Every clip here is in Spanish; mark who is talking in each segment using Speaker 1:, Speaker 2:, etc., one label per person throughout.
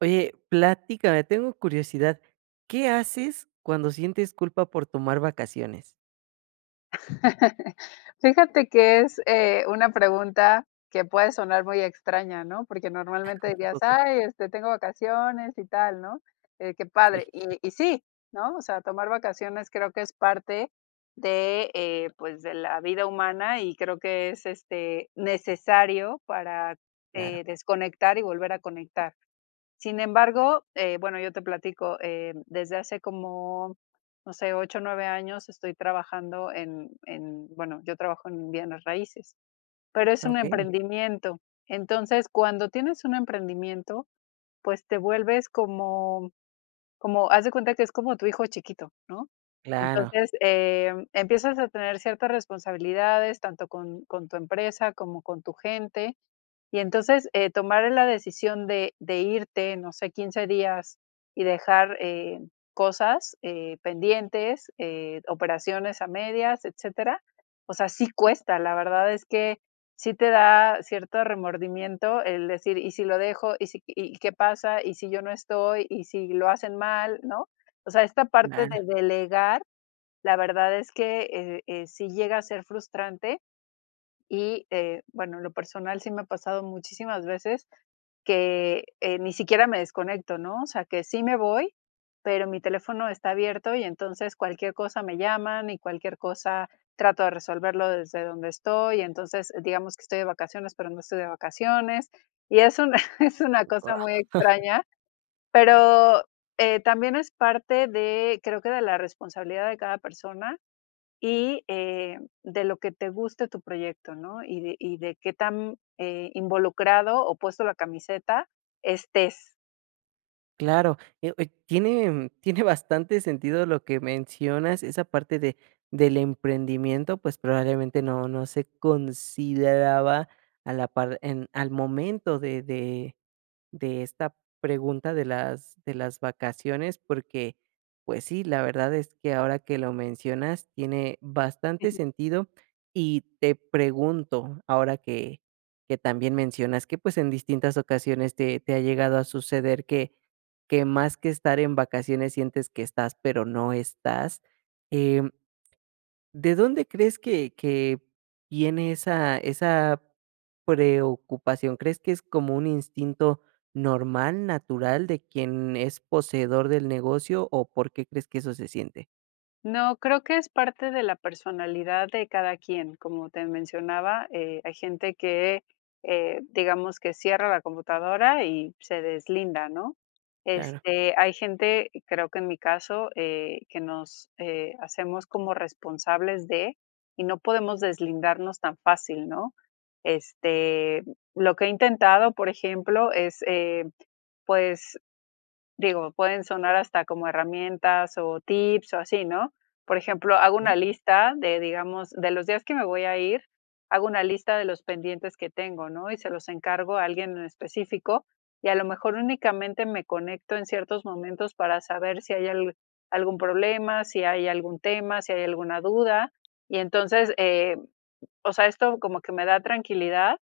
Speaker 1: Oye, platícame, tengo curiosidad, ¿qué haces cuando sientes culpa por tomar vacaciones?
Speaker 2: Fíjate que es una pregunta que puede sonar muy extraña, ¿no? Porque normalmente
Speaker 1: Un
Speaker 2: dirías:
Speaker 1: poco.
Speaker 2: "Ay, tengo vacaciones y tal", ¿no? Qué
Speaker 1: Sí.
Speaker 2: padre. Y sí, ¿no? O sea, tomar vacaciones creo que es parte de, pues, de la vida humana y creo que es, necesario para,
Speaker 1: Claro.
Speaker 2: desconectar y volver a conectar. Sin embargo, bueno, yo te platico, desde hace como, no sé, 8 o 9 años estoy trabajando en, bueno, yo trabajo en bienes raíces, pero es un, okey,
Speaker 1: Okey.
Speaker 2: emprendimiento. Entonces, cuando tienes un emprendimiento, pues te vuelves como haz de cuenta que es como tu hijo chiquito, ¿no?
Speaker 1: Claro.
Speaker 2: Entonces, empiezas a tener ciertas responsabilidades, tanto con tu empresa como con tu gente. Y entonces, tomar la decisión de irte, no sé, 15 días y dejar, cosas, pendientes, operaciones a medias, etcétera, o sea, sí cuesta. La verdad es que sí te da cierto remordimiento el decir: "¿Y si lo dejo? ¿Y si y qué pasa? ¿Y si yo no estoy? ¿Y si lo hacen mal?", ¿no? O sea, esta parte
Speaker 1: Claro.
Speaker 2: de delegar, la verdad es que, sí llega a ser frustrante, y, bueno, en lo personal sí me ha pasado muchísimas veces que, ni siquiera me desconecto, ¿no? O sea, que sí me voy, pero mi teléfono está abierto y entonces cualquier cosa me llaman y cualquier cosa trato de resolverlo desde donde estoy. Entonces, digamos que estoy de vacaciones, pero no estoy de vacaciones. Y es una es una cosa muy extraña, pero, también es parte de, creo que de la responsabilidad de cada persona y de lo que te guste tu proyecto, ¿no? Y de qué tan involucrado o puesto la camiseta estés.
Speaker 1: Claro, oye, tiene bastante sentido lo que mencionas, esa parte de del emprendimiento, pues, probablemente no se consideraba a la par en al momento de esta pregunta de las vacaciones, porque, pues sí, la verdad es que ahora que lo mencionas tiene bastante sentido. Y te pregunto, ahora que también mencionas que, pues, en distintas ocasiones te ha llegado a suceder que más que estar en vacaciones sientes que estás, pero no estás. Em, ¿De dónde crees que viene esa preocupación? ¿Crees que es como un instinto normal, natural de quien es poseedor del negocio, o por qué crees que eso se siente?
Speaker 2: No, creo que es parte de la personalidad de cada quien. Como te mencionaba, hay gente que, digamos que cierra la computadora y se deslinda, ¿no?
Speaker 1: Claro.
Speaker 2: Hay gente, creo que en mi caso, que nos hacemos como responsables de y no podemos deslindarnos tan fácil, ¿no? Este, lo que he intentado, por ejemplo, es, pues, digo, pueden sonar hasta como herramientas o tips o así, ¿no? Por ejemplo, hago
Speaker 1: ¿Eh?
Speaker 2: una lista de, digamos, de los días que me voy a ir, hago una lista de los pendientes que tengo, ¿no? Y se los encargo a alguien en específico y a lo mejor únicamente me conecto en ciertos momentos para saber si hay algún problema, si hay algún tema, si hay alguna duda. Y entonces, o sea, esto como que me da tranquilidad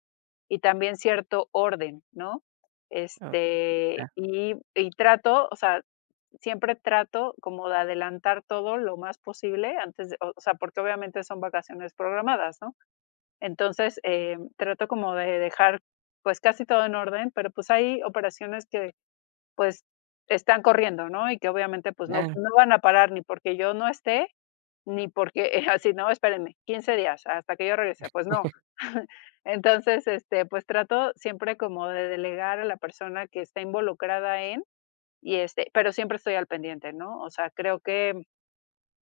Speaker 2: y también cierto orden, ¿no?
Speaker 1: Ah, sí. Ah.
Speaker 2: Y trato, o sea, siempre trato como de adelantar todo lo más posible antes de o sea, porque obviamente son vacaciones programadas, ¿no? Entonces, trato como de dejar, pues, casi todo en orden, pero, pues, hay operaciones que, pues, están corriendo, ¿no? Y que obviamente, pues, no
Speaker 1: Claro,
Speaker 2: no van a parar ni porque yo no esté, ni porque, así, no, espérenme, 15 días hasta que yo regrese, pues no. Entonces, pues trato siempre como de delegar a la persona que está involucrada en y, pero siempre estoy al pendiente, ¿no? O sea, creo que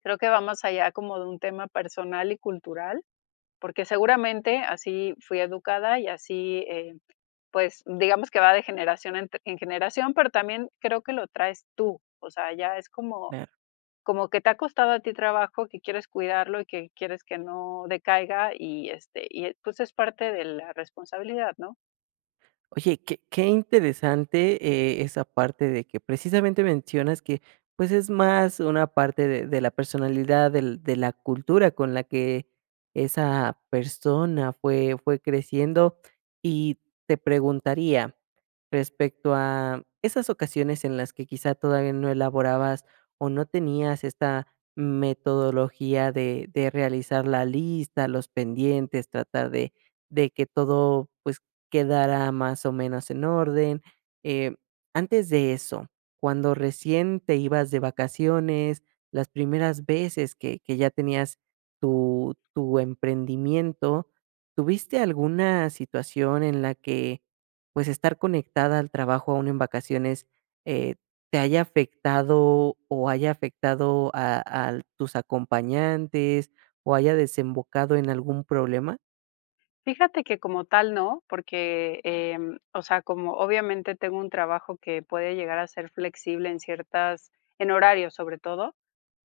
Speaker 2: creo que va más allá como de un tema personal y cultural, porque seguramente así fui educada y así, pues, digamos que va de generación en generación, pero también creo que lo traes tú, o sea, ya es como
Speaker 1: claro.
Speaker 2: como que te ha costado a ti trabajo, que quieres cuidarlo y que quieres que no decaiga y, pues, es parte de la responsabilidad, ¿no?
Speaker 1: Oye, qué interesante, esa parte de que precisamente mencionas que, pues, es más una parte de la personalidad, del de la cultura con la que esa persona fue creciendo. Y te preguntaría, respecto a esas ocasiones en las que quizá todavía no elaborabas o no tenías esta metodología de realizar la lista, los pendientes, tratar de que todo, pues, quedara más o menos en orden. Eh, Antes de eso, cuando recién te ibas de vacaciones, las primeras veces que ya tenías tu emprendimiento, ¿tuviste alguna situación en la que pues estar conectada al trabajo aún en vacaciones eh, te haya afectado o haya afectado a tus acompañantes o haya desembocado en algún problema?
Speaker 2: Fíjate que como tal no, porque, o sea, como obviamente tengo un trabajo que puede llegar a ser flexible en horarios, sobre todo,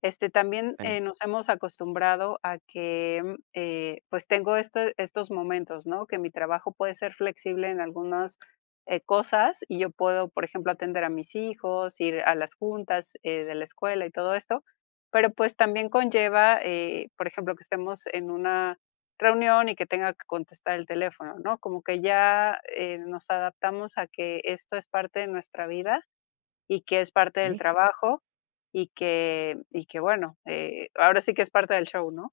Speaker 2: también, nos hemos acostumbrado a que, pues, tengo estos momentos, ¿no? Que mi trabajo puede ser flexible en algunas, cosas, y yo puedo, por ejemplo, atender a mis hijos, ir a las juntas, de la escuela y todo esto, pero, pues, también conlleva, por ejemplo, que estemos en una reunión y que tenga que contestar el teléfono, ¿no? Como que ya, nos adaptamos a que esto es parte de nuestra vida y que es parte del trabajo y que bueno, ahora sí que es parte del show, ¿no?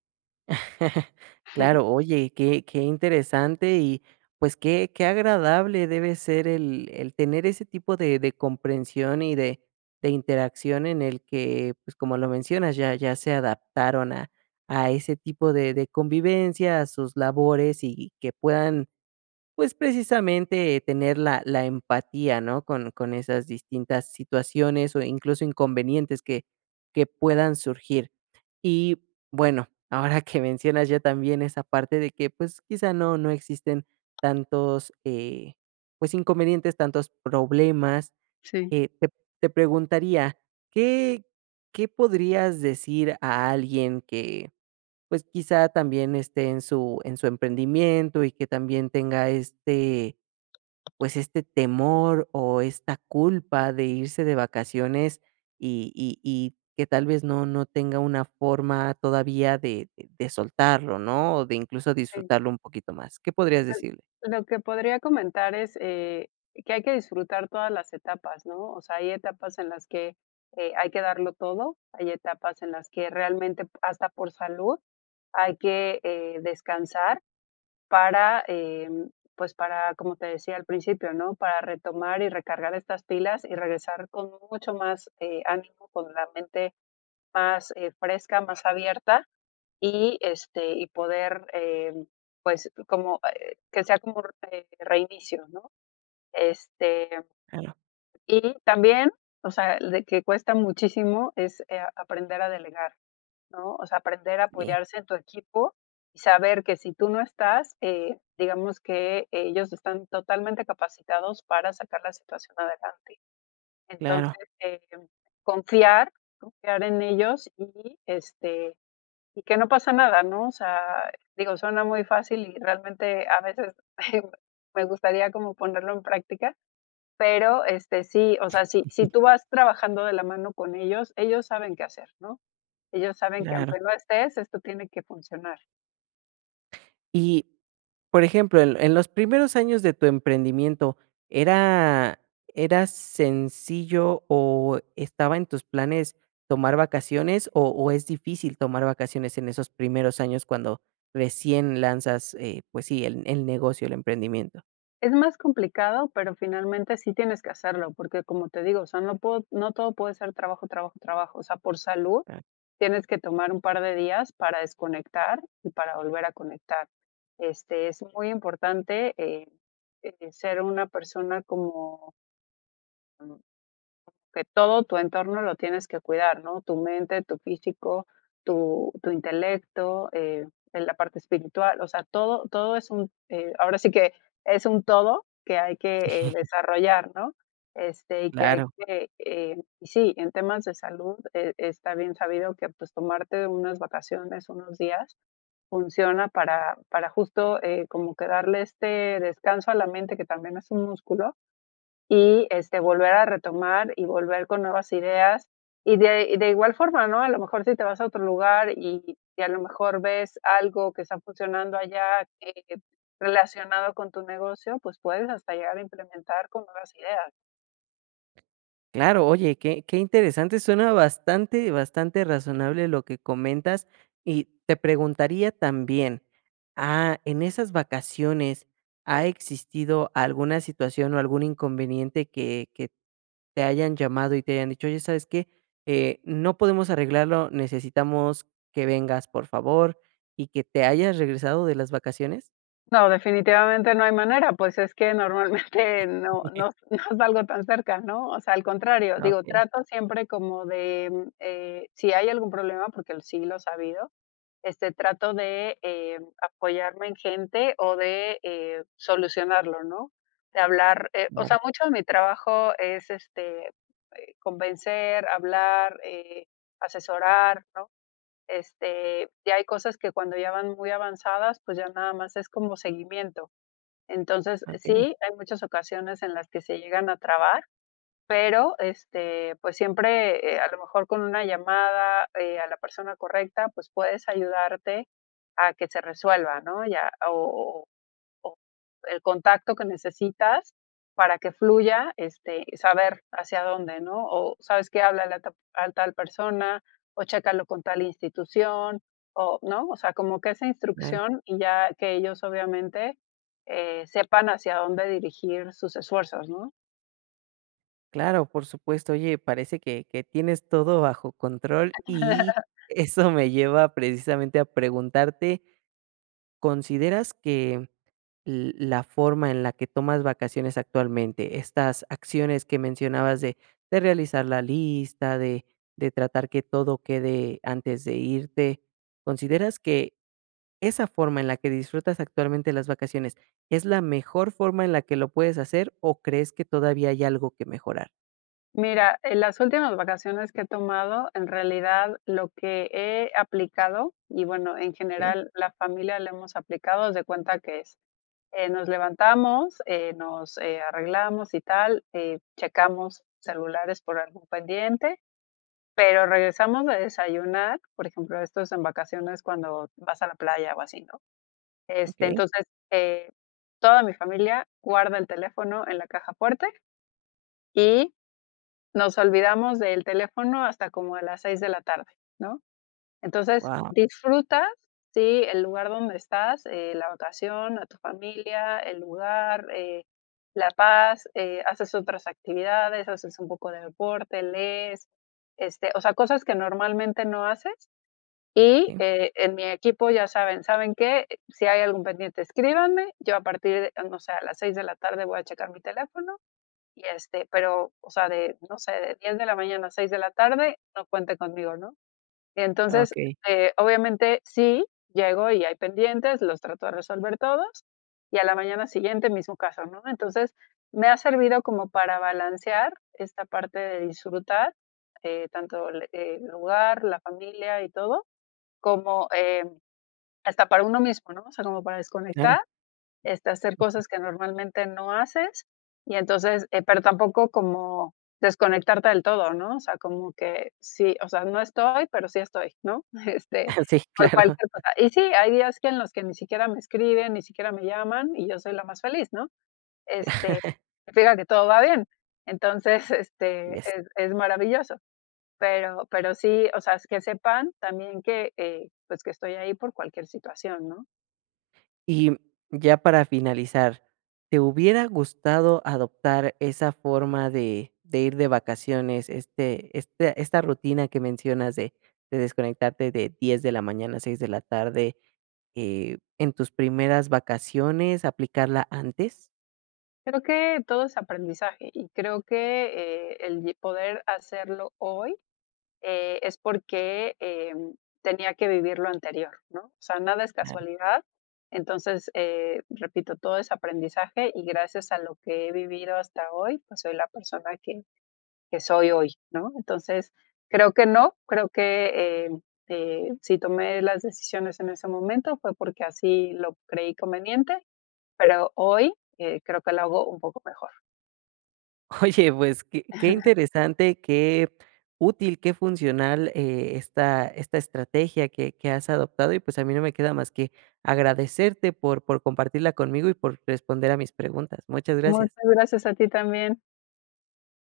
Speaker 1: Claro, oye, qué interesante y, pues, qué agradable debe ser el tener ese tipo de comprensión y de interacción en el que, pues, como lo mencionas, ya se adaptaron a ese tipo de convivencia, a sus labores y que puedan, pues, precisamente tener la empatía, ¿no? Con esas distintas situaciones o incluso inconvenientes que puedan surgir. Y bueno, ahora que mencionas ya también esa parte de que, pues, quizá no existen tantos, pues, inconvenientes, tantos problemas,
Speaker 2: Sí.
Speaker 1: eh, te te preguntaría, ¿qué qué podrías decir a alguien que, pues, quizá también esté en su emprendimiento y que también tenga pues, este temor o esta culpa de irse de vacaciones y que tal vez no tenga una forma todavía de soltarlo, ¿no? O de incluso
Speaker 2: Sí.
Speaker 1: disfrutarlo un poquito más. ¿Qué podrías decirle?
Speaker 2: Lo que podría comentar es, que hay que disfrutar todas las etapas, ¿no? O sea, hay etapas en las que, hay que darlo todo, hay etapas en las que realmente hasta por salud hay que, descansar para, pues, para, como te decía al principio, ¿no? Para retomar y recargar estas pilas y regresar con mucho más, ánimo, con la mente más, fresca, más abierta y, y poder, pues, como, que sea como un, reinicio, ¿no? Este
Speaker 1: Claro,
Speaker 2: y también, o sea, de que cuesta muchísimo es, aprender a delegar, ¿no? O sea, aprender a
Speaker 1: sí,
Speaker 2: apoyarse en tu equipo y saber que si tú no estás, digamos que ellos están totalmente capacitados para sacar la situación adelante.
Speaker 1: claro,
Speaker 2: Entonces, confiar, confiar en ellos y, y que no pasa nada, ¿no? O sea, digo, suena muy fácil y realmente a veces me gustaría como ponerlo en práctica, pero, sí, o sea, si tú vas trabajando de la mano con ellos, ellos saben qué hacer, ¿no? Ellos saben que
Speaker 1: claro.
Speaker 2: aunque no estés, esto tiene que funcionar.
Speaker 1: Y, por ejemplo, en los primeros años de tu emprendimiento, ¿era era sencillo o estaba en tus planes tomar vacaciones, o es difícil tomar vacaciones en esos primeros años cuando recién lanzas, pues sí, el negocio, el emprendimiento?
Speaker 2: Es más complicado, pero finalmente sí tienes que hacerlo, porque como te digo, o sea, no puedo no todo puede ser trabajo, trabajo, trabajo. O sea, por salud
Speaker 1: Ah,
Speaker 2: tienes que tomar un par de días para desconectar y para volver a conectar. Es muy importante, ser una persona como que todo tu entorno lo tienes que cuidar, ¿no? Tu mente, tu físico, tu intelecto, en la parte espiritual, o sea, todo, todo es un, ahora sí que es un todo que hay que desarrollar, ¿no? Y que hay
Speaker 1: claro.
Speaker 2: que, y sí, en temas de salud está bien sabido que pues tomarte unas vacaciones, unos días, funciona para justo como que darle este descanso a la mente, que también es un músculo, y, volver a retomar y volver con nuevas ideas. Y de igual forma, ¿no? A lo mejor si te vas a otro lugar y a lo mejor ves algo que está funcionando allá, eh, relacionado con tu negocio, pues puedes hasta llegar a implementar con nuevas ideas.
Speaker 1: Claro, oye, qué interesante, suena bastante, bastante razonable lo que comentas. Y te preguntaría también, ah, en esas vacaciones, ¿ha existido alguna situación o algún inconveniente que te hayan llamado y te hayan dicho: "Oye, ¿sabes qué? No podemos arreglarlo, necesitamos que vengas, por favor", y que te hayas regresado de las vacaciones?
Speaker 2: No, definitivamente no hay manera, pues es que normalmente no no no salgo tan cerca, ¿no? O sea, al contrario, digo,
Speaker 1: Okey,
Speaker 2: trato siempre como de, si hay algún problema, porque sí lo he sabido, trato de, apoyarme en gente o de, solucionarlo, ¿no? De hablar, o
Speaker 1: claro,
Speaker 2: sea, mucho de mi trabajo es, convencer, hablar, asesorar, ¿no? Ya hay cosas que cuando ya van muy avanzadas, pues ya nada más es como seguimiento. Entonces,
Speaker 1: okey,
Speaker 2: sí, hay muchas ocasiones en las que se llegan a trabar, pero, pues siempre, a lo mejor con una llamada, a la persona correcta, pues puedes ayudarte a que se resuelva, ¿no? Ya, o el contacto que necesitas para que fluya, saber hacia dónde, ¿no? O sabes que habla a tal persona, o chécalo con tal institución, o, ¿no? O sea, como que esa
Speaker 1: claro.
Speaker 2: instrucción y ya que ellos obviamente sepan hacia dónde dirigir sus esfuerzos, ¿no?
Speaker 1: Claro, por supuesto. Oye, parece que tienes todo bajo control y eso me lleva precisamente a preguntarte, ¿consideras que la forma en la que tomas vacaciones actualmente, estas acciones que mencionabas de realizar la lista, de tratar que todo quede antes de irte, ¿consideras que esa forma en la que disfrutas actualmente las vacaciones es la mejor forma en la que lo puedes hacer o crees que todavía hay algo que mejorar?
Speaker 2: Mira, en las últimas vacaciones que he tomado, en realidad lo que he aplicado, y bueno, en general la familia le hemos aplicado, haz de cuenta que es. Nos levantamos, nos, arreglamos y tal, checamos celulares por algún pendiente, pero regresamos de desayunar, por ejemplo, esto es en vacaciones cuando vas a la playa o así, ¿no?
Speaker 1: Okey.
Speaker 2: Entonces, eh, toda mi familia guarda el teléfono en la caja fuerte y nos olvidamos del teléfono hasta como a las 6 de la tarde, ¿no? Entonces,
Speaker 1: Wow.
Speaker 2: disfrutas, sí, el lugar donde estás, la vacación, a tu familia, el lugar, la paz, haces otras actividades, haces un poco de deporte, lees, o sea, cosas que normalmente no haces. Y,
Speaker 1: Sí.
Speaker 2: en mi equipo ya saben, ¿saben qué? Si hay algún pendiente, escríbanme. Yo a partir de, no sé, a las 6 de la tarde voy a checar mi teléfono y, pero, o sea, de, no sé, de 10 de la mañana a 6 de la tarde, no cuente conmigo, ¿no? Entonces,
Speaker 1: Okey,
Speaker 2: obviamente, sí, llego y hay pendientes, los trato de resolver todos, y a la mañana siguiente mismo caso, ¿no? Entonces, me ha servido como para balancear esta parte de disfrutar, tanto el lugar, la familia y todo, como hasta para uno mismo, ¿no? O sea, como para
Speaker 1: claro.
Speaker 2: desconectar, hacer cosas que normalmente no haces y entonces, pero tampoco como desconectarte del todo, ¿no? O sea, como que sí, o sea, no estoy, pero sí estoy, ¿no? Este,
Speaker 1: Sí,
Speaker 2: por
Speaker 1: claro.
Speaker 2: cualquier cosa. Y sí, hay días que en los que ni siquiera me escriben, ni siquiera me llaman y yo soy la más feliz, ¿no? Este, significa que todo va bien. Entonces,
Speaker 1: Así.
Speaker 2: es maravilloso. Pero sí, o sea, es que sepan también que, pues que estoy ahí por cualquier situación, ¿no?
Speaker 1: Y ya para finalizar, ¿te hubiera gustado adoptar esa forma de ir de vacaciones, este esta rutina que mencionas de desconectarte de 10 de la mañana a 6 de la tarde, en tus primeras vacaciones, aplicarla antes?
Speaker 2: Creo que todo es aprendizaje y creo que el poder hacerlo hoy es porque tenía que vivir lo anterior, ¿no? O sea, nada es casualidad. Entonces, repito, todo es aprendizaje y gracias a lo que he vivido hasta hoy, pues soy la persona que, soy hoy, ¿no? Entonces, creo que no, creo que si tomé las decisiones en ese momento fue porque así lo creí conveniente, pero hoy creo que lo hago un poco mejor.
Speaker 1: Oye, pues qué interesante, qué útil, qué funcional, esta estrategia que has adoptado y, pues, a mí no me queda más que agradecerte por compartirla conmigo y por responder a mis preguntas. Muchas
Speaker 2: Muchas
Speaker 1: gracias.
Speaker 2: gracias a ti también.